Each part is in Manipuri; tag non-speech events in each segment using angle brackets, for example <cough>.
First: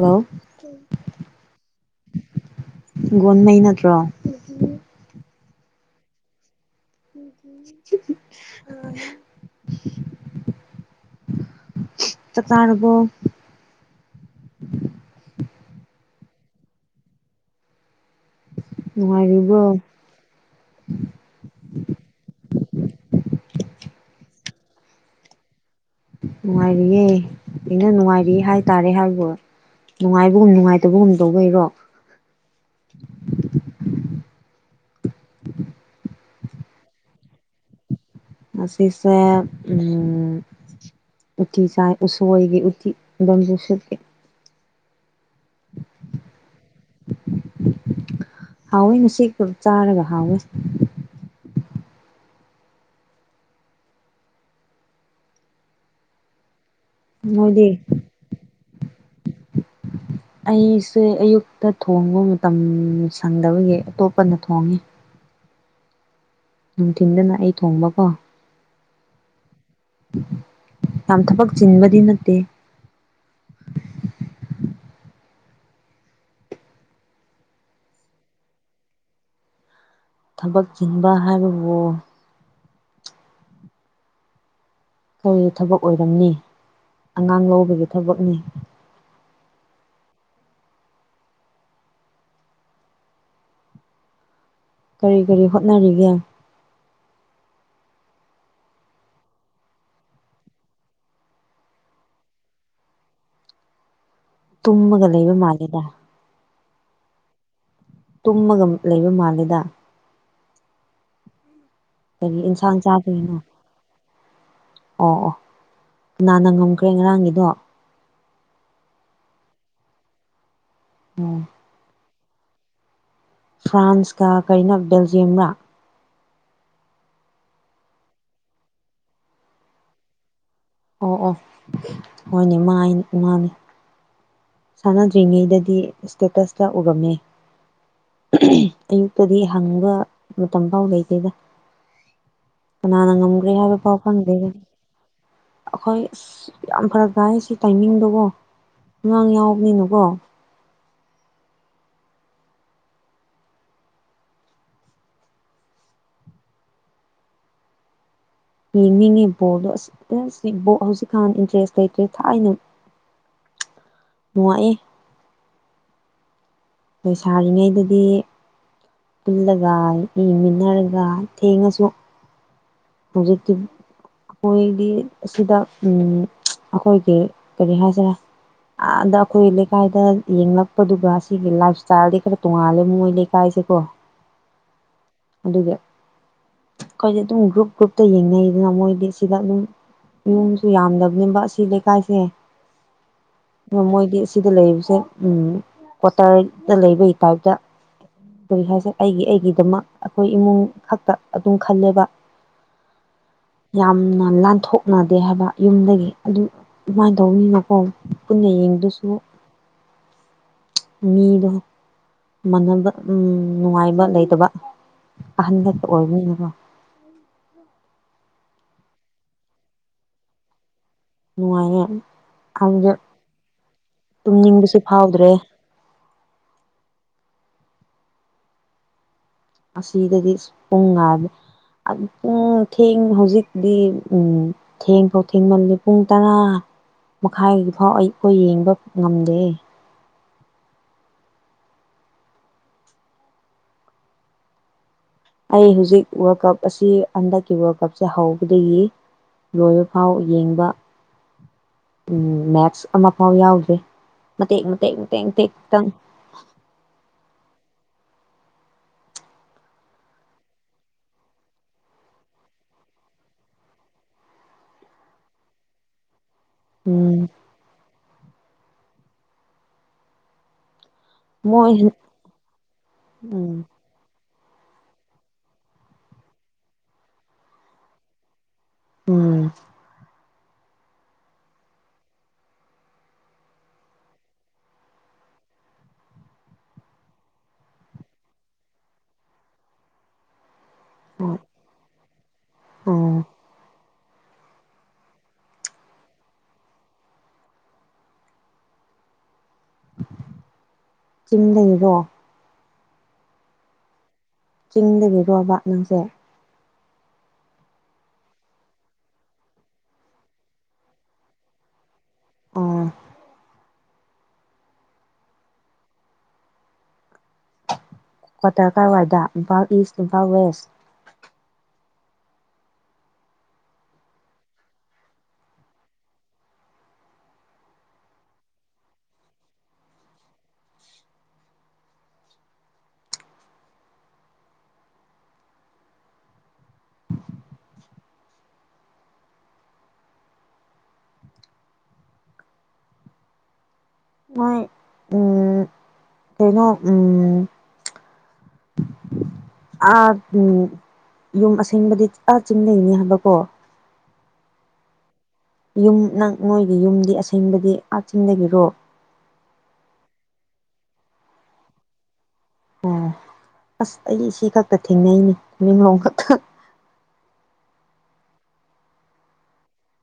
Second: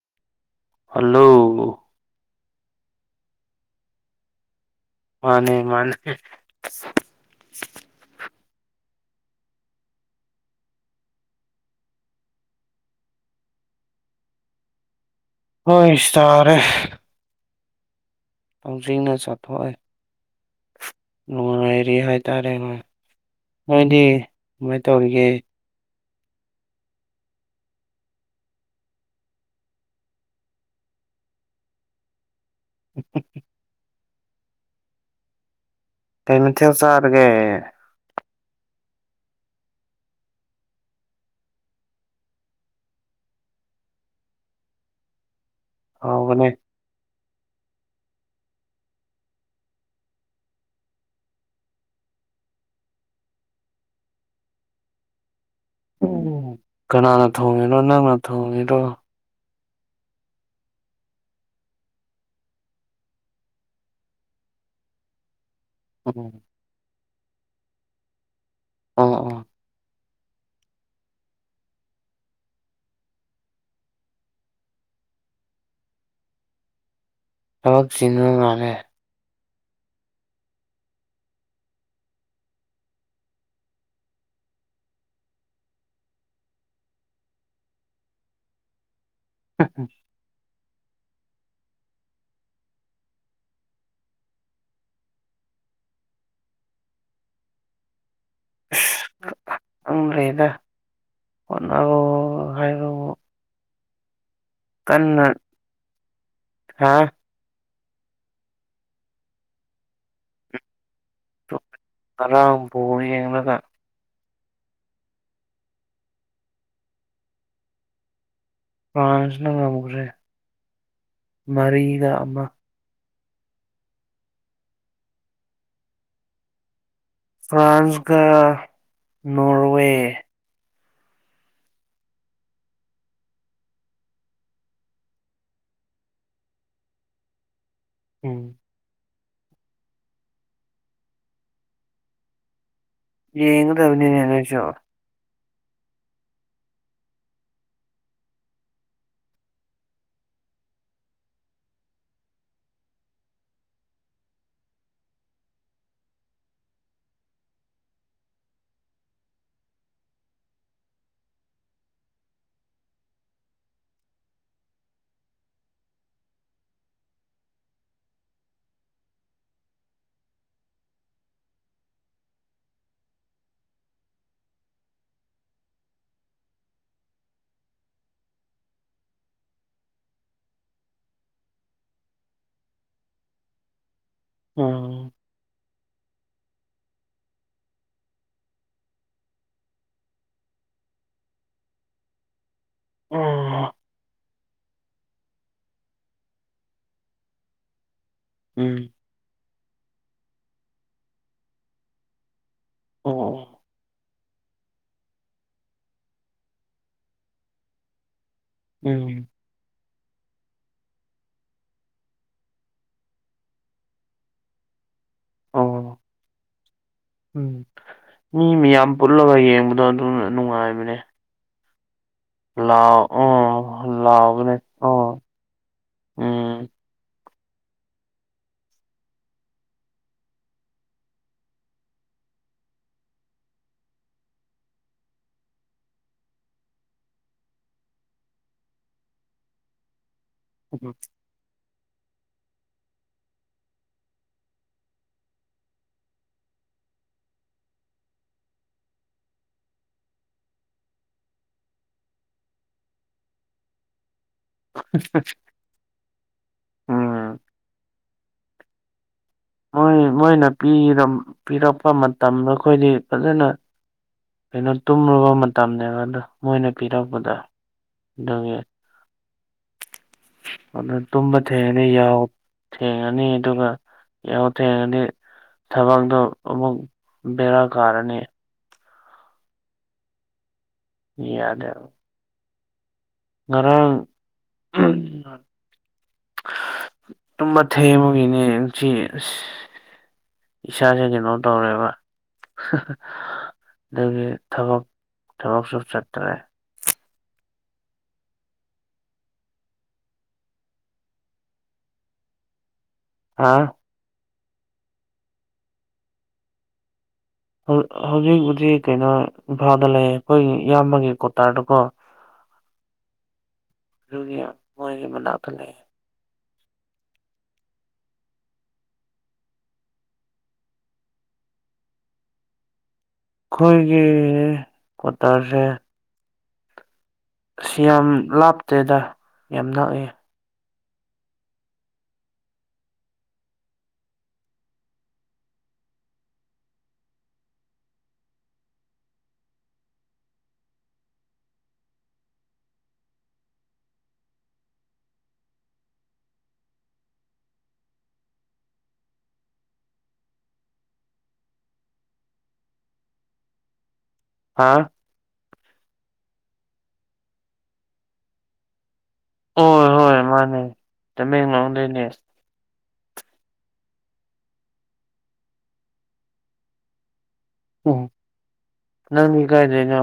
ꯍꯜꯂꯣ ꯍꯜꯂꯣ ꯒꯣꯟꯃꯩ ꯅꯠꯇ꯭ꯔꯣ ꯃꯥꯅꯦ ꯃꯥꯅꯦ ꯍ <inaudible> ꯆꯥꯛ ꯆꯥꯔꯕꯣ ꯍꯣꯢ ꯆꯥꯔꯦ ꯍꯧꯖꯤꯡꯅ ꯅꯨꯡꯉꯥꯏꯔꯤꯕ꯭ꯔꯣ ꯆꯥꯊꯣꯛꯑꯦ ꯅꯨꯡꯉꯥꯏꯔꯤ ꯍꯥꯏꯇꯥꯔꯦꯅꯦ ꯅꯣꯏꯗꯤ ꯀꯃꯥꯏꯟ ꯇꯧꯔꯤꯒꯦ ꯅꯨꯡꯉꯥꯏꯔꯤꯌꯦ ꯀꯩꯅꯣ ꯅꯨꯡꯉꯥꯏꯔꯤꯌꯦ ꯍꯥꯏꯇꯥꯔꯦ ꯍꯥꯏꯕꯣ ꯅꯨꯡꯉꯥꯏꯕꯒꯨꯝ ꯅꯨꯡꯉꯥꯏꯇꯕꯒꯨꯝ ꯇꯧꯕꯩꯔꯣ <unintelligible> ꯀꯩ ꯃꯥꯊꯦꯜ ꯆꯥꯔꯒꯦ ꯉꯥꯁꯤꯁꯦ ꯎꯝ ꯎꯇꯤ ꯆꯥꯢ ꯎꯁꯣꯏꯒꯤ ꯎꯇꯤ ꯕꯦꯝꯕꯨꯁꯨꯠꯀꯤ ꯍꯥꯥꯎꯕꯅꯦ ꯍꯥꯎꯋꯦ ꯉꯁꯤ ꯄꯨ ꯆꯥꯔꯒ ꯍꯥꯎꯋꯦ ꯀꯅꯥꯅ ꯅꯣꯏꯗꯤ ꯊꯣꯡꯉꯤꯅꯣ ꯅꯪꯅ ꯊꯣꯡꯉꯤꯔꯣ <inaudible> ꯑꯩꯁꯦ ꯑꯌꯨꯛꯇ ꯊꯣꯡꯕ ꯃꯇꯝ ꯁꯪꯗꯕꯒꯤ ꯑꯇꯣꯞꯄꯅ ꯊꯣꯡꯉꯦ ꯎꯝ ꯅꯨꯡꯊꯤꯟꯗꯅ ꯑꯩ ꯊꯣꯡꯕꯀꯣ ꯑꯣ ꯑꯣ ꯌꯥꯝ ꯊꯕꯛ ꯆꯤꯟꯕꯗꯤ ꯅꯠꯇꯦ ꯊꯕꯛ ꯆꯤꯟꯕ ꯃꯥꯜꯂꯦ ꯊꯕꯛ ꯆꯤꯡꯕ ꯍꯥꯏꯕꯕꯨ ꯀꯔꯤ ꯊꯕꯛ ꯑꯣꯏꯔꯝꯅꯤ ꯑꯉꯥꯡ ꯂꯧꯕꯒꯤ ꯊꯕꯛꯅꯦ <unintelligible> ꯀꯔꯤ ꯀꯔꯤ ꯍꯣꯠꯅꯔꯤꯒꯦ <inaudible> ꯑꯗꯨꯝ ꯂꯩꯗ ꯍꯣꯠꯅꯔꯣ ꯍꯥꯢꯔꯣ ꯇꯨꯝꯃꯒ ꯂꯩꯕ ꯃꯥꯜꯂꯦꯗ ꯍꯥꯥ ꯇꯨꯝꯃꯒꯝ ꯂꯩꯕ ꯃꯥꯂꯦꯗ ꯇꯣ ꯀꯔꯤ ꯉꯔꯥꯡ ꯏꯟꯁꯥꯡ ꯕꯣꯜ ꯆꯥꯕꯒꯤꯅꯣ ꯌꯦꯡꯔꯒ ꯑꯣ ꯑꯣ ꯀꯅꯥꯅ ꯉꯝꯈ꯭ꯔꯦ ꯉꯔꯥꯡꯒꯤꯗꯣ ꯐ꯭ꯔꯥꯟꯁꯅ ꯉꯝꯈ꯭ꯔꯦ ꯑꯣ ꯃꯔꯤꯗ ꯑꯃ ꯐ꯭ꯔꯥꯟꯁꯀ ꯀꯔꯤꯅꯣ ꯕꯦꯜꯖꯤꯌꯝꯔꯥ ꯐ꯭ꯔꯥꯟꯁꯒ ꯅꯣꯔꯋꯦ ꯑꯣ ꯑꯣ ꯍꯣꯏꯅꯦ ꯃꯥꯢꯟ ꯃꯥꯅꯦ ꯁꯥꯟꯅꯗ꯭ꯔꯤꯉꯩꯗꯗꯤ ꯁ꯭ꯇꯦꯇꯁꯇ ꯎꯔꯝꯃꯦ ꯎꯝ ꯑꯩ ꯀꯔꯤ ꯍꯪꯕ ꯃꯇꯝ ꯐꯥꯎ ꯂꯩꯇꯦꯗ ꯀꯅꯥꯅ ꯉꯝꯒ꯭ꯔꯦ ꯍꯥꯏꯕ ꯐꯥꯎ ꯌꯦꯡꯒꯗꯕꯅꯤꯅꯦ ꯈꯪꯗꯦ ꯅꯣꯏꯁꯨ ꯑꯩꯈꯣꯏ ꯑꯁ ꯌꯥꯝ ꯐꯔꯛ ꯇꯥꯏ ꯁꯤ ꯇꯥꯏꯃꯤꯡꯗꯣꯀꯣ ꯑꯉꯥꯡ ꯌꯥꯎꯕꯅꯤꯅꯀꯣ ꯌꯦꯡꯅꯤꯡꯉꯦ ꯕꯣꯜꯗꯣ ꯑꯁ ꯍꯧꯖꯤꯛꯀꯥꯟ ꯏꯟꯇ꯭ꯔꯦꯁ ꯂꯩꯇ꯭ꯔꯦ ꯊꯥꯏꯅ ꯅꯨꯡꯉꯥꯏꯑꯦ ꯂꯩꯁꯥꯔꯤꯉꯩꯗꯗꯤ ꯄꯨꯜꯂꯒ ꯌꯦꯡꯃꯤꯟꯅꯔꯒ ꯊꯦꯡꯉꯁꯨ ꯍꯧꯖꯤꯛꯇꯤ ꯑꯩꯈꯣꯏꯗꯤ ꯁꯤꯗ ꯎꯝ ꯑꯩꯈꯣꯏꯒꯤ ꯀꯔꯤ ꯍꯥꯏꯁꯤꯔꯦ ꯑꯥꯗ ꯑꯩꯈꯣꯏ ꯂꯩꯀꯥꯏꯗ ꯌꯦꯡꯂꯛꯄꯗꯨꯒ ꯑꯁꯤꯒꯤ ꯂꯥꯏꯞ ꯏꯁꯇꯥꯏꯜꯗꯤ ꯈꯔ ꯇꯣꯡꯉꯥꯜꯂꯦ ꯃꯣꯏ ꯂꯩꯀꯥꯏ ꯁꯦ ꯁꯤꯀꯣ ꯎꯝ ꯑꯗꯨꯒ ꯑꯩꯈꯣꯏꯁꯦ ꯑꯗꯨꯝ ꯒ꯭ꯔꯨꯞ ꯒ꯭ꯔꯨꯞꯇꯣ ꯌꯦꯡꯅꯩꯗꯅ ꯃꯣꯏꯗꯤ ꯁꯤꯗ ꯑꯗꯨꯝ ꯌꯨꯝꯁꯨ ꯌꯥꯝꯗꯕꯅꯤꯕ ꯁꯤ ꯂꯩꯀꯥꯏꯁꯦ ꯑꯣ ꯑꯗꯣ ꯃꯣꯏꯗꯤ ꯁꯤꯗ ꯂꯩꯕꯁꯦ ꯎꯝ ꯀ꯭ꯋꯥꯇꯔꯗ ꯂꯩꯕꯒꯤ ꯇꯥꯏꯞꯇ ꯀꯔꯤ ꯎꯝ ꯍꯥꯏꯁꯤꯔ ꯑꯩꯒꯤ ꯑꯩꯒꯤꯗꯃꯛ ꯑꯩꯈꯣꯏ ꯏꯃꯨꯡ ꯈꯛꯇ ꯑꯗꯨꯝ ꯈꯜꯂꯦꯕ ꯑꯣ ꯑꯣ ꯌꯥꯝꯅ ꯂꯥꯟꯊꯣꯛꯅꯗꯦ ꯍꯥꯏꯕ ꯌꯨꯝꯗꯒꯤ ꯑꯗꯨꯝ ꯑꯗꯨꯃꯥꯏꯅ ꯇꯧꯅꯤꯅꯀꯣ ꯄꯨꯟꯅ ꯑꯣ ꯌꯦꯡꯗꯨꯁꯨ ꯎꯝ ꯃꯤꯗꯣ ꯃꯥꯟꯅꯕ ꯑꯝ ꯅꯨꯡꯉꯥꯏꯕ ꯂꯩꯇꯕ ꯑꯍꯟ ꯈꯛꯇ ꯑꯣ ꯑꯣꯏꯕꯅꯤꯅꯀꯣ ꯎꯝ ꯃꯤ ꯃꯌꯥꯝ ꯄꯨꯜꯂꯒ ꯌꯦꯡꯕꯗꯣ ꯑꯗꯨꯅ ꯅꯨꯡꯉꯥꯏꯕꯅꯦ ꯅꯨꯡꯉꯥꯏꯑꯦ ꯂꯥꯎꯑꯣ ꯇꯨꯝꯅꯤꯡꯕꯁꯨ ꯂꯥꯎꯕꯅꯦꯀꯣ ꯐꯥꯎꯗ꯭ꯔꯦ ꯎꯝ ꯑꯁꯤꯗꯗꯤ ꯑ ꯄꯨꯡ ꯉꯥꯢꯕꯗ ꯄꯨꯡ ꯊꯦꯡ ꯍꯧꯖꯤꯛꯇꯤ ꯊꯦꯡꯐꯥꯎ ꯊꯦꯡꯃꯜꯂꯦ ꯄꯨꯡ ꯇꯔꯥ ꯃꯈꯥꯏꯒꯤ ꯐꯥꯎ ꯑꯩꯈꯣꯏ ꯌꯦꯡꯕ ꯉꯝꯗꯦ ꯎꯝ ꯑꯩ ꯍꯧꯖꯤꯛ ꯋꯥꯔꯜ ꯀꯞ ꯑꯁꯤ ꯍꯟꯗꯛꯀꯤ ꯋꯥꯔꯜ ꯀꯞꯁꯦ ꯍꯧꯕꯗꯒꯤ ꯂꯣꯏꯕ ꯐꯥꯎ ꯌꯦꯡꯕ ꯎꯝ ꯃꯦꯠꯁ ꯑꯃꯐꯥꯎ ꯌꯥꯎꯗ꯭ꯔꯤ ꯃꯇꯦꯛ ꯃꯇꯦꯛ ꯃꯇꯦꯛ ꯇꯪ ꯎꯝ ꯃꯣꯏ ꯃꯣꯏꯅ ꯄꯤꯔꯛꯄ ꯃꯇꯝꯗ ꯑꯩꯈꯣꯏꯗꯤ ꯐꯖꯅ ꯀꯩꯅꯣ ꯇꯨꯝꯔꯕ ꯃꯇꯝꯅꯦꯕꯗꯣ ꯃꯣꯏꯅ ꯎꯝ ꯄꯤꯔꯛꯄꯗ ꯑꯗꯨꯒꯤ ꯑꯗꯨ ꯇꯨꯝꯕ ꯃꯣꯏ ꯊꯦꯡꯉꯅꯤ ꯌꯥꯍꯧ ꯊꯦꯡꯉꯅꯤ ꯎꯝ ꯑꯗꯨꯒ ꯌꯥꯍꯧ ꯊꯦꯡꯉꯗꯤ ꯊꯕꯛꯇꯣ ꯑꯃꯨꯛ ꯕꯦꯔꯥ ꯀꯥꯔꯅꯤ ꯎꯝ ꯌꯥꯗꯦ ꯉꯔꯥꯡ ꯇꯨꯝꯕ ꯊꯦꯡꯕꯒꯤꯅꯦ ꯉꯁꯤ ꯑꯁ ꯏꯁꯥꯁꯦ ꯀꯩꯅꯣ ꯇꯧꯔꯦꯕ ꯎꯝ ꯑꯗꯨꯒꯤ ꯊꯕꯛ ꯊꯕꯛꯁꯨ ꯆꯠꯇ꯭ꯔꯦ ꯆꯤꯡꯗꯒꯤꯔꯣ ꯍꯥ ꯆꯤꯡꯗꯒꯤꯔꯣꯕ ꯅꯪꯁꯦ ꯍꯧꯖꯤꯛ ꯍꯧꯖꯤꯛꯄꯨꯗꯤ ꯀꯩꯅꯣ ꯏꯝꯐꯥꯜꯗ ꯂꯩ ꯑꯩꯈꯣꯏꯒꯤ ꯏꯌꯥꯝꯕꯒꯤ ꯀꯣꯇꯥꯔꯗꯀꯣ ꯑꯣ ꯑꯗꯨꯒꯤ ꯃꯣꯢꯒꯤ ꯃꯅꯥꯛꯇ ꯂꯩꯌꯦ ꯀ꯭ꯋꯥꯇꯔ ꯀꯥꯏꯋꯥꯏꯗ ꯏꯝꯐꯥꯜ ꯏꯁ ꯏꯝꯐꯥꯜ ꯋꯦꯁ ꯑꯩꯈꯣꯏꯒꯤ ꯀꯋꯥꯇꯔꯁꯦ ꯑꯁꯤ ꯌꯥꯝ ꯂꯥꯞꯇꯦꯗ ꯌꯥꯝ ꯅꯛꯑꯦ ꯍꯣꯏ ꯀꯩꯅꯣ ꯎꯝ ꯑꯥ ꯎ ꯌꯨꯝ ꯑꯁꯦꯡꯕꯗꯤ ꯑꯥ ꯆꯤꯡꯗꯩꯅꯤ ꯍꯥꯏꯕꯀꯣ ꯍꯥꯥ ꯌꯨꯝ ꯅꯪ ꯅꯣꯏꯒꯤ ꯌꯨꯝꯗꯤ ꯑꯁꯦꯡꯕꯗꯤ ꯑꯥ ꯆꯤꯟꯗꯒꯤꯔꯣ ꯍꯣꯏ ꯍꯣꯏ ꯃꯥꯟꯅꯦ ꯇꯃꯦꯡꯂꯣꯡꯗꯩꯅꯦ ꯎꯝ ꯑꯁ ꯑꯩ ꯁꯤ ꯈꯛꯇ ꯊꯦꯡꯅꯩꯅꯦ ꯇꯃꯦꯡꯂꯣꯡ ꯈꯛꯇ ꯑꯣ ꯅꯪꯗꯤ ꯀꯥꯏꯗꯩꯅꯣ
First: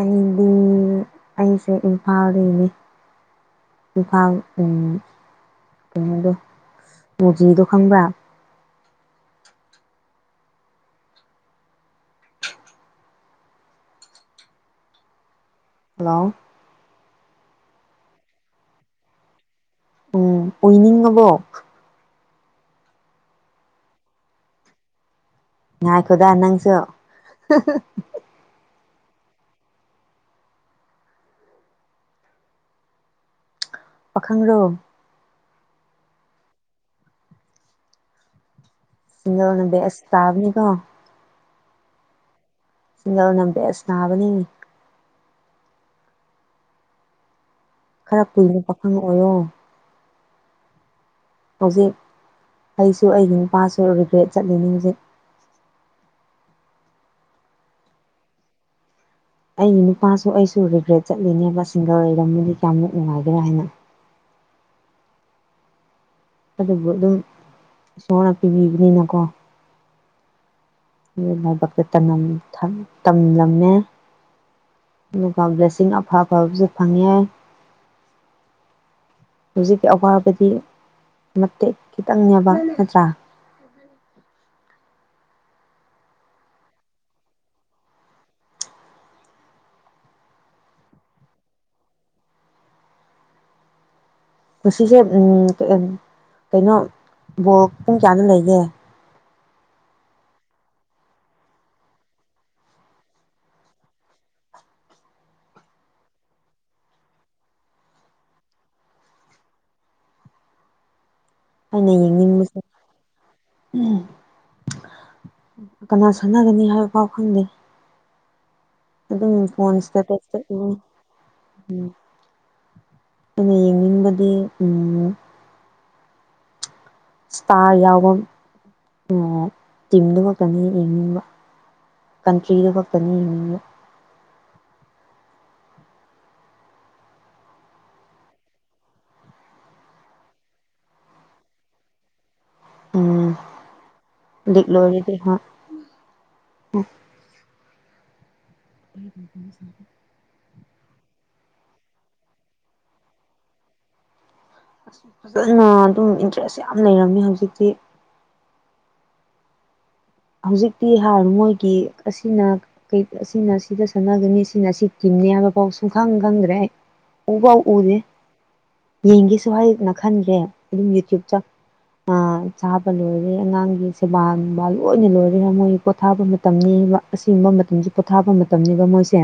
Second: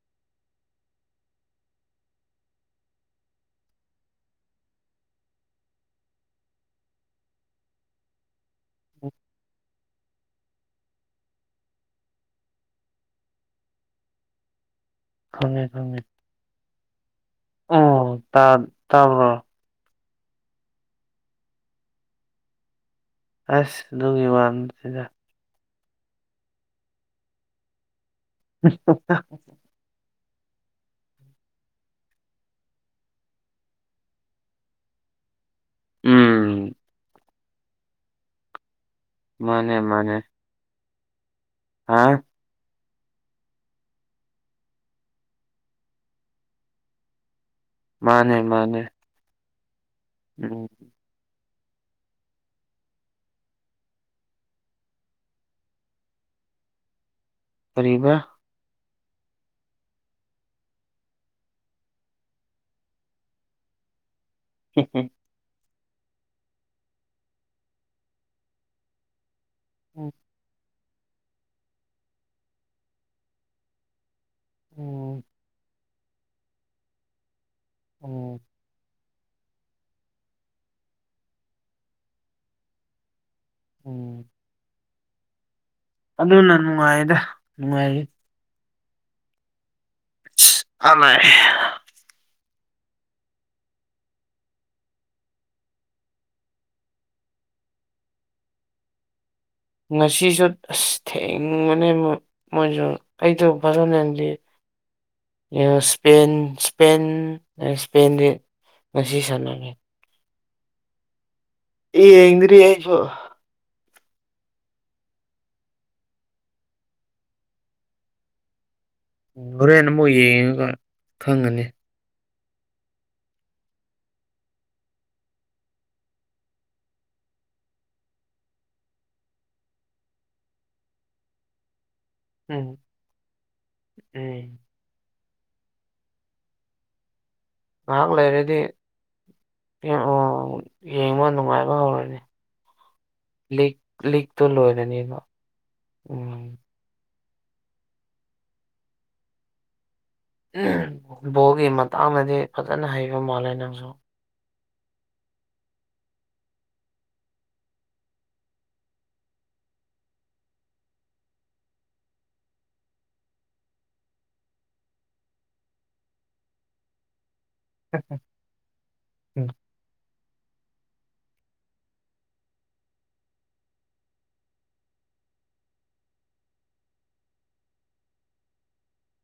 ꯑꯩꯗꯤ ꯑꯩꯁꯦ ꯏꯝꯐꯥꯜꯗꯩꯅꯦ ꯏꯝꯐꯥꯜ ꯎꯝ ꯀꯩꯅꯣꯗꯣ ꯃꯣꯖꯤꯗꯣ ꯈꯪꯕ꯭ꯔ ꯈꯪꯉꯦ ꯈꯪꯉꯦ ꯍꯜꯂꯣ ꯑꯣ ꯇꯥ ꯇꯕꯣ ꯎꯝ ꯎꯏꯅꯤꯡ ꯉꯕꯣ ꯑꯁ ꯑꯗꯨꯒꯤ ꯋꯥ ꯅꯠꯇꯦꯗ ꯉꯥꯏ ꯈꯣꯗꯥ ꯅꯪꯁꯨ <unintelligible> ꯄꯥꯈꯪꯔꯣ ꯎꯝ ꯅ ꯃꯥꯅꯦ ꯃꯥꯅꯦ ꯕꯦꯁꯇꯥꯥꯕꯅꯤ ꯀꯣ ꯍꯥ ꯁꯤꯡꯒꯜ ꯅ ꯕꯦꯁ ꯇꯥꯕꯅꯤ ꯈꯔ ꯃꯥꯅꯦ ꯀꯨꯏꯅ ꯃꯥꯅꯦ ꯄꯥꯈꯪ ꯑꯣꯏꯌꯣ ꯎꯝ ꯍꯧꯖꯤꯛ ꯑꯩꯁꯨ ꯑꯩꯒꯤ ꯅꯨꯄꯥꯁꯨ ꯔꯤꯒ꯭ꯔꯦꯠ ꯆꯠꯂꯤꯅꯤ ꯍꯧꯖꯤꯛ ꯀꯔꯤꯕ ꯑꯩꯒꯤ ꯅꯨꯄꯥꯁꯨ ꯑꯩꯁꯨ ꯔꯤꯒ꯭ꯔꯦꯠ ꯆꯠꯂꯤꯅꯦꯕ ꯁꯤꯡꯒꯔ ꯂꯩꯔꯝꯃꯗꯤ ꯀꯥꯌꯥꯝꯃꯨꯛ ꯅꯨꯡꯉꯥꯏꯒ꯭ꯦꯔꯦ ꯍꯥꯏꯅ <inaudible> <unintelligible> ꯑꯗꯨꯕꯨ ꯑꯗꯨꯝ ꯏꯁꯣꯔꯅ ꯄꯤꯕꯤꯕꯅꯤꯅꯀꯣ ꯎꯝ ꯂꯥꯏꯕꯛꯇ ꯇꯝꯂꯝꯃꯦ ꯎꯝ ꯑꯗꯨꯒ ꯕ꯭ꯂꯦꯁꯤꯡ ꯑꯐ ꯑꯐꯕꯁꯨ ꯐꯪꯉꯦ ꯎꯝ ꯍꯧꯖꯤꯛꯀꯤ ꯑꯋꯥꯕꯗꯤ ꯃꯇꯦꯛ ꯈꯤꯇꯪꯅꯦꯕ ꯅꯠꯇ꯭ꯔꯥ ꯎꯝ ꯑꯗꯨꯅ ꯅꯨꯡꯉꯥꯏꯗ ꯅꯨꯡꯉꯥꯏꯔꯤ ꯥ <unintelligible> ꯉꯥꯁꯤꯁꯦ ꯎꯝ ꯀꯩꯅꯣ ꯕꯣꯜ ꯄꯨꯡ ꯀꯌꯥꯅ ꯂꯩꯒꯦ ꯉꯁꯤꯁꯨ ꯑꯁ ꯊꯦꯡꯕꯅꯦ ꯃꯣꯏꯁꯨ ꯑꯩꯗꯣ ꯐꯖꯅꯗꯤ <inaudible> ꯏꯁꯄꯦꯟ ꯏꯁꯄꯦꯟ ꯏꯁꯄꯦꯟ ꯗꯤ ꯉꯁꯤ ꯁꯥꯟꯅꯔꯦ ꯑꯩꯅ ꯌꯦꯡꯗ꯭ꯔꯤ ꯌꯦꯡꯅꯤꯡꯕꯁꯦ ꯑꯩꯁꯨ ꯎꯝ ꯀꯩꯅꯣ ꯁꯥꯟꯅꯒꯅꯤ ꯍꯥꯏꯕ ꯄꯥꯎ ꯈꯪꯗꯦ ꯑꯗꯨꯝ ꯐꯣꯟ ꯍꯣꯔꯦꯟ ꯑꯃꯨꯛ ꯏꯁꯇꯦꯇꯁ ꯇ ꯌꯦꯡꯉꯒ ꯈꯪꯒꯅꯤ ꯎꯏꯌꯦ ꯌꯦꯡꯅꯤꯡꯕꯗꯤ ꯎꯝ ꯏꯁꯇꯥꯔ ꯌꯥꯎꯕ ꯇꯤꯝꯗꯨꯃꯛꯇꯅꯤ ꯌꯦꯡꯅꯤꯡꯕ ꯎꯝ ꯀꯟꯇ꯭ꯔꯤꯗꯣ ꯈꯛꯇꯅꯤ ꯌꯦꯡꯅꯤꯡꯕ <unintelligible> ꯉꯥꯏꯍꯥꯛ ꯂꯩꯔꯗꯤ ꯌꯦꯡꯕ ꯅꯨꯡꯉꯥꯏꯕ ꯍꯧꯔꯅꯤ ꯎꯝ ꯂꯤꯛ ꯂꯤꯛꯇꯣ ꯂꯤꯛ ꯂꯣꯏꯔꯗꯤ ꯂꯣꯏꯔꯅꯤꯕ ꯍꯣꯏ ꯎꯝ <unintelligible> ꯨ ꯕꯣꯜꯒꯤ ꯃꯇꯥꯡꯗꯗꯤ ꯐꯖꯅ ꯍꯩꯕ ꯃꯥꯜꯂꯦ ꯅꯪꯁꯨ ꯑꯁ ꯐꯖꯅ ꯑꯗꯨꯝ ꯏꯟꯇꯔꯦꯁ ꯌꯥꯝ ꯂꯩꯔꯝꯃꯦ ꯍꯧꯖꯤꯛꯇꯤ ꯍꯧꯖꯤꯛꯇꯤ ꯍꯥꯏꯔ ꯃꯣꯏꯒꯤ ꯑꯁꯤꯅ ꯑꯁꯤꯅ ꯁꯤꯗ ꯁꯥꯟꯅꯒꯅꯤ ꯁꯤꯅ ꯁꯤ ꯅꯤ ꯍꯥꯏꯕ ꯐꯥꯎ ꯁꯨꯡ ꯈꯪ ꯈꯪꯗ꯭ꯔꯦ ꯎ ꯄꯥꯎ ꯎꯗꯦ ꯎꯝ ꯌꯦꯡꯒꯦꯁꯨ ꯍꯥꯏ ꯈꯟꯗ꯭ꯔꯦ ꯌꯨꯝꯒꯤ ꯆꯨꯞ ꯆꯥꯞ ꯆꯥꯕ ꯂꯣꯏꯔꯦ ꯑꯉꯥꯡꯒꯤ ꯁꯦꯕꯥ ꯅꯨꯡꯕꯥ ꯂꯣꯏ ꯂꯣꯏꯅ ꯂꯣꯏꯔꯦꯒ ꯃꯣꯏ ꯄꯣꯊꯥꯕ ꯃꯇꯝꯅꯤ ꯑꯁꯦꯡꯕ ꯃꯇꯝꯁꯤ ꯄꯣꯊꯥꯕ ꯃꯇꯝꯅꯦꯕ ꯃꯣꯏꯁꯦ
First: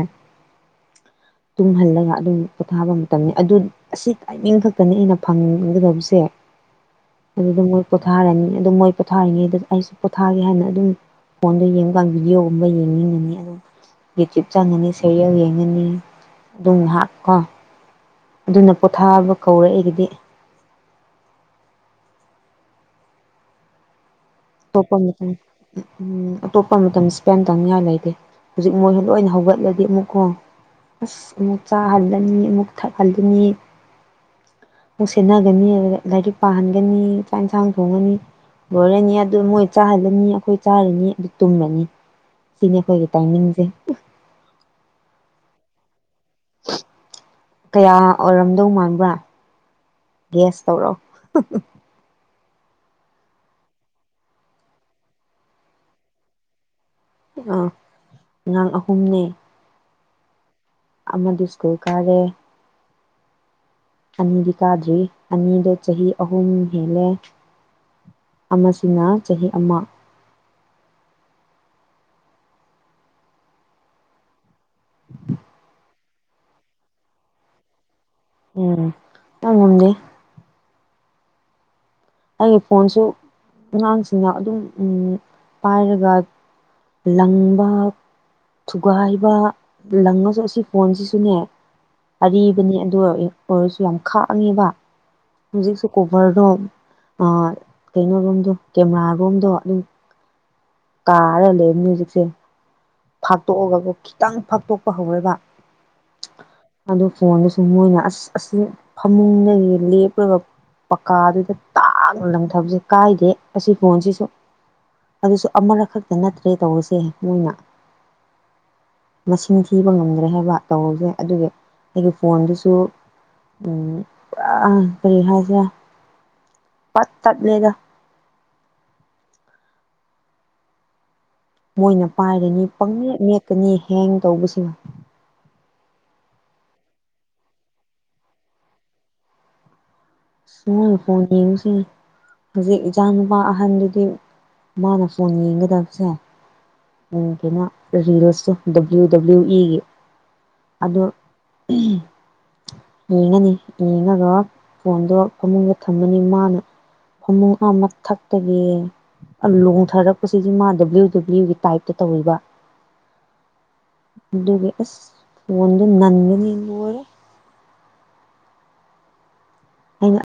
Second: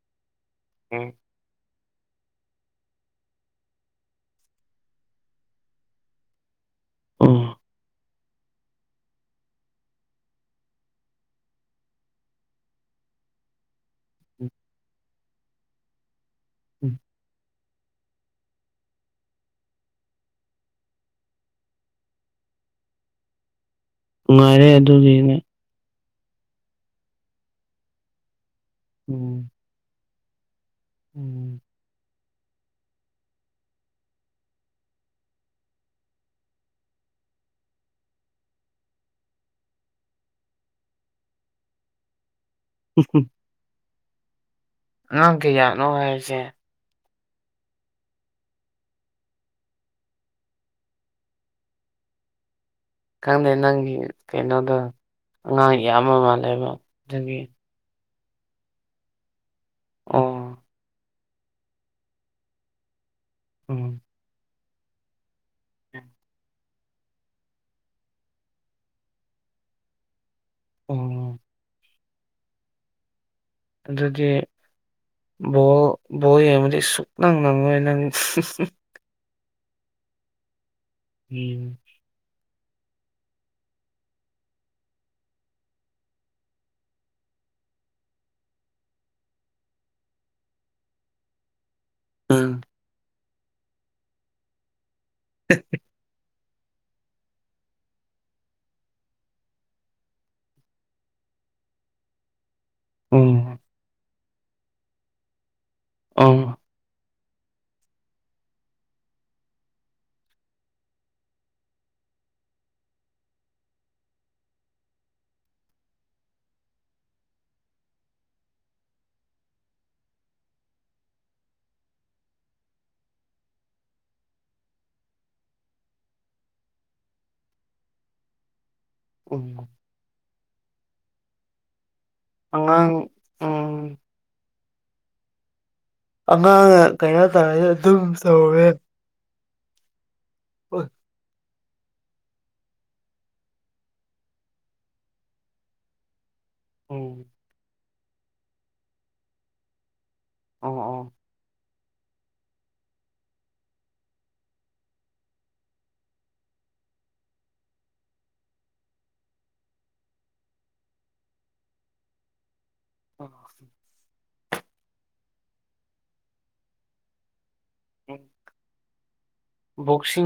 ꯎꯝ ꯇꯨꯝꯍꯜꯂꯒ ꯑꯗꯨꯝ ꯄꯣꯊꯥꯕ ꯃꯇꯝꯅꯤ ꯑꯗꯨ ꯑꯁꯤ ꯇꯥꯏꯃꯤꯡ ꯈꯛꯇꯅꯤ ꯑꯩꯅ ꯐꯪꯒꯗꯕꯁꯦ ꯎꯝ, ꯑꯗꯨꯗ ꯃꯣꯏ ꯄꯣꯊꯥꯔꯅꯤ ꯑꯗꯨꯝ ꯃꯣꯏ ꯄꯣꯊꯥꯔꯤꯉꯩꯗ ꯑꯩꯁꯨ ꯊꯥꯒꯦ ꯍꯥꯏꯅ ꯑꯗꯨꯝ ꯐꯣꯟꯗ ꯌꯦꯡꯕꯀꯥꯟ ꯚꯤꯗꯤꯑꯣꯒꯨꯝꯕ ꯌꯦꯡꯅꯤꯡꯉꯅꯤ ꯑꯗꯨꯝ ꯌꯦꯇꯌꯨꯞ ꯆꯪꯉꯅꯤ ꯁꯦꯔꯌꯦꯜ ꯌꯦꯡꯉꯅꯤ ꯑꯗꯨꯝ ꯉꯥꯍꯥꯛꯀꯣ ꯑꯗꯨꯅ ꯄꯣꯊꯥꯕ ꯀꯧꯔꯛꯏ ꯑꯩꯒꯤꯗꯤ ꯅꯨꯡꯉꯥꯏꯔꯦ ꯑꯇꯣꯞꯄ ꯃꯇꯝ ꯑꯗꯨꯒꯤꯅꯦ ꯎꯝ ꯑꯇꯣꯞꯄ ꯃꯇꯝ ꯏꯁꯄꯦꯟ ꯇꯧꯅꯤꯡꯉꯥꯏ ꯂꯩꯇꯦ ꯍꯧꯖꯤꯛ ꯃꯣꯏꯁꯨ ꯂꯣꯏꯅ ꯎꯝ ꯍꯧꯒꯠꯂꯗꯤ ꯑꯃꯨꯛꯀꯣ ꯑꯁ ꯑꯃꯨꯛ ꯎꯝ ꯆꯥꯍꯜꯂꯅꯤ ꯑꯃꯨꯛ ꯊꯛꯍꯜꯂꯅꯤ ꯑꯃꯨꯛ ꯁꯦꯟꯅꯒꯅꯤ ꯑꯗꯨ ꯂꯥꯏꯔꯤꯛ ꯄꯥꯍꯟꯒꯅꯤ ꯆꯥꯛ ꯏꯟꯁꯥꯡ ꯊꯣꯡꯉꯅꯤ ꯂꯣꯏꯔꯅꯤ ꯑꯗꯨ ꯃꯣꯏ ꯆꯥꯍꯜꯂꯅꯤ ꯑꯩꯈꯣꯏ ꯆꯥꯔꯅꯤ ꯑꯗꯨ ꯇꯨꯝꯂꯅꯤ ꯁꯤꯅꯤ ꯑꯩꯈꯣꯏꯒꯤ ꯇꯥꯏꯃꯤꯡꯁꯦ ꯑꯉꯥꯡ ꯀꯌꯥꯠꯅꯣ ꯍꯥꯏꯕꯁꯦ ꯀꯌꯥ ꯑꯣꯏꯔꯝꯗꯧ ꯃꯥꯟꯕ꯭ꯔꯥ ꯒꯦꯁ ꯇꯧꯔꯣ ꯈꯪꯗꯦ ꯅꯪꯒꯤ ꯀꯩꯅꯣꯗ ꯑꯉꯥꯡ ꯌꯥꯝꯕ ꯃꯥꯜꯂꯦꯕ ꯑꯗꯨꯒꯤ ꯑꯥ ꯑꯉꯥꯡ ꯑꯍꯨꯝꯅꯦ ꯑꯣ ꯑꯃꯗꯨ ꯁꯀꯨꯜ ꯀꯥꯔꯦ ꯎꯝ ꯑꯅꯤꯗꯤ ꯀꯥꯗ꯭ꯔꯤ ꯑꯅꯤꯗꯣ ꯆꯍꯤ ꯑꯍꯨꯝ ꯍꯦꯜꯂꯦ ꯑꯃꯁꯤꯅ ꯆꯍꯤ ꯑꯃ ꯑꯣ ꯑꯗꯨꯗꯤ ꯕꯣ ꯕꯣꯜ ꯌꯦꯡꯕꯗꯤ ꯁꯨꯛꯅꯪ ꯅꯪꯉꯣꯏ ꯅꯪ ꯎꯝ ꯇꯝꯉꯝꯗꯦ ꯎꯝ ꯑꯩꯒꯤ ꯐꯣꯟꯁꯨ ꯑꯉꯥꯡꯁꯤꯡꯅ ꯑꯗꯨꯝ ꯄꯥꯏꯔꯒ ꯂꯪꯕꯥ ꯊꯨꯒꯥꯏꯕ ꯂꯪꯉꯁꯨ ꯑꯁꯤ ꯐꯣꯟꯁꯤꯁꯨꯅꯦ ꯎꯝ ꯑꯔꯤꯕꯅꯤ ꯑꯗꯨ ꯑꯣꯏꯔꯁꯨ ꯌꯥꯝ ꯈꯥꯛꯉꯦꯕ ꯍꯧꯖꯤꯛꯁꯨ ꯀꯣꯕꯔꯗꯣ ꯑ ꯀꯩꯅꯣ ꯔꯣꯝꯗꯣ ꯀꯦꯃꯦꯔꯥꯔꯣꯝꯗꯣ ꯑꯗꯨꯝ ꯀꯥꯔ ꯂꯩ ꯍꯧꯖꯤꯛꯁꯦ ꯎꯝ ꯐꯥꯛꯇꯣꯛꯑꯒ ꯈꯤꯇꯪ ꯐꯥꯛꯇꯣꯛꯄ ꯍꯧꯔꯒ ꯑ ꯐꯣꯟꯗꯨꯁꯨ ꯃꯣꯏꯅ ꯑꯁ ꯑꯁꯤ ꯐꯃꯨꯡꯗꯒꯤ ꯂꯦꯞꯂꯒ ꯄꯀꯥꯗꯨꯗ ꯇꯥꯛ ꯂꯪꯊꯕꯁꯦ ꯀꯥꯏꯗꯦ ꯑꯁꯤ ꯐꯣꯟꯁꯤꯁꯨ ꯑꯗꯨꯁꯨ ꯑꯃꯔꯛ ꯈꯛꯇ ꯅꯠꯇ꯭ꯔꯦ ꯇꯧꯔꯤꯁꯦ ꯃꯣꯏꯅ ꯃꯁꯤꯡ ꯊꯤꯕ ꯉꯝꯗ꯭ꯔꯦ ꯍꯥꯏꯕ ꯇꯧꯔꯤꯁꯦ ꯑꯗꯨꯒꯤ ꯑꯩꯒꯤ ꯐꯣꯟꯗꯨꯁꯨ ꯎꯝ ꯄꯨꯔꯥ ꯀꯔꯤ ꯍꯥꯏꯁꯤꯔꯥ ꯄꯠ ꯇꯠ ꯂꯦꯗ ꯎꯝ ꯃꯣꯏꯅ ꯄꯥꯏꯔꯅꯤ ꯑꯉꯥꯡ ꯄꯪꯃꯦꯠ ꯃꯦꯠꯀꯅꯤ ꯎꯝ ꯍꯦꯡ ꯇꯧꯕꯁꯤꯅ ꯑꯉꯥꯡꯅ ꯀꯩꯅꯣ ꯇꯧꯔꯩꯗꯣ ꯑꯗꯨꯝ ꯁꯧꯋꯦ ꯑꯁ ꯃꯣꯏꯅ ꯐꯣꯟ ꯌꯦꯡꯕꯁꯦ ꯍꯧꯖꯤꯛ ꯏꯆꯥ ꯅꯨꯄꯥ ꯑꯍꯟꯗꯨꯗꯤ ꯃꯥꯅ ꯐꯣꯟ ꯌꯦꯡꯒꯗꯕꯁꯦ ꯎꯝ ꯀꯩꯅꯣ ꯔꯤꯜꯁꯇꯣ ꯗꯕ꯭ꯂꯤꯎ ꯗꯕ꯭ꯂꯤꯎ ꯏꯒꯤ ꯑꯣ ꯑꯗꯨ ꯌꯦꯡꯉꯅꯤ ꯌꯦꯡꯉꯒ ꯐꯣꯟꯗꯣ ꯐꯃꯨꯡꯗ ꯊꯝꯃꯅꯤ ꯃꯥꯅ ꯐꯃꯨꯡ ꯑ ꯃꯊꯛꯇꯒꯤ ꯑ ꯂꯣꯡꯊꯔꯛꯄꯁꯤꯗꯤ ꯃꯥ ꯗꯕ꯭ꯂꯤꯎ ꯗꯕ꯭ꯂꯤꯎꯒꯤ ꯇꯥꯏꯞꯇ ꯇꯧꯋꯦꯕ ꯑ ꯑꯗꯨꯒꯤ ꯑꯁ ꯐꯣꯟꯗꯣ ꯅꯟꯕꯒꯤ ꯂꯣꯏꯔꯦ ꯑꯦ ꯑꯩꯅ ꯕꯣꯛꯁꯤꯡ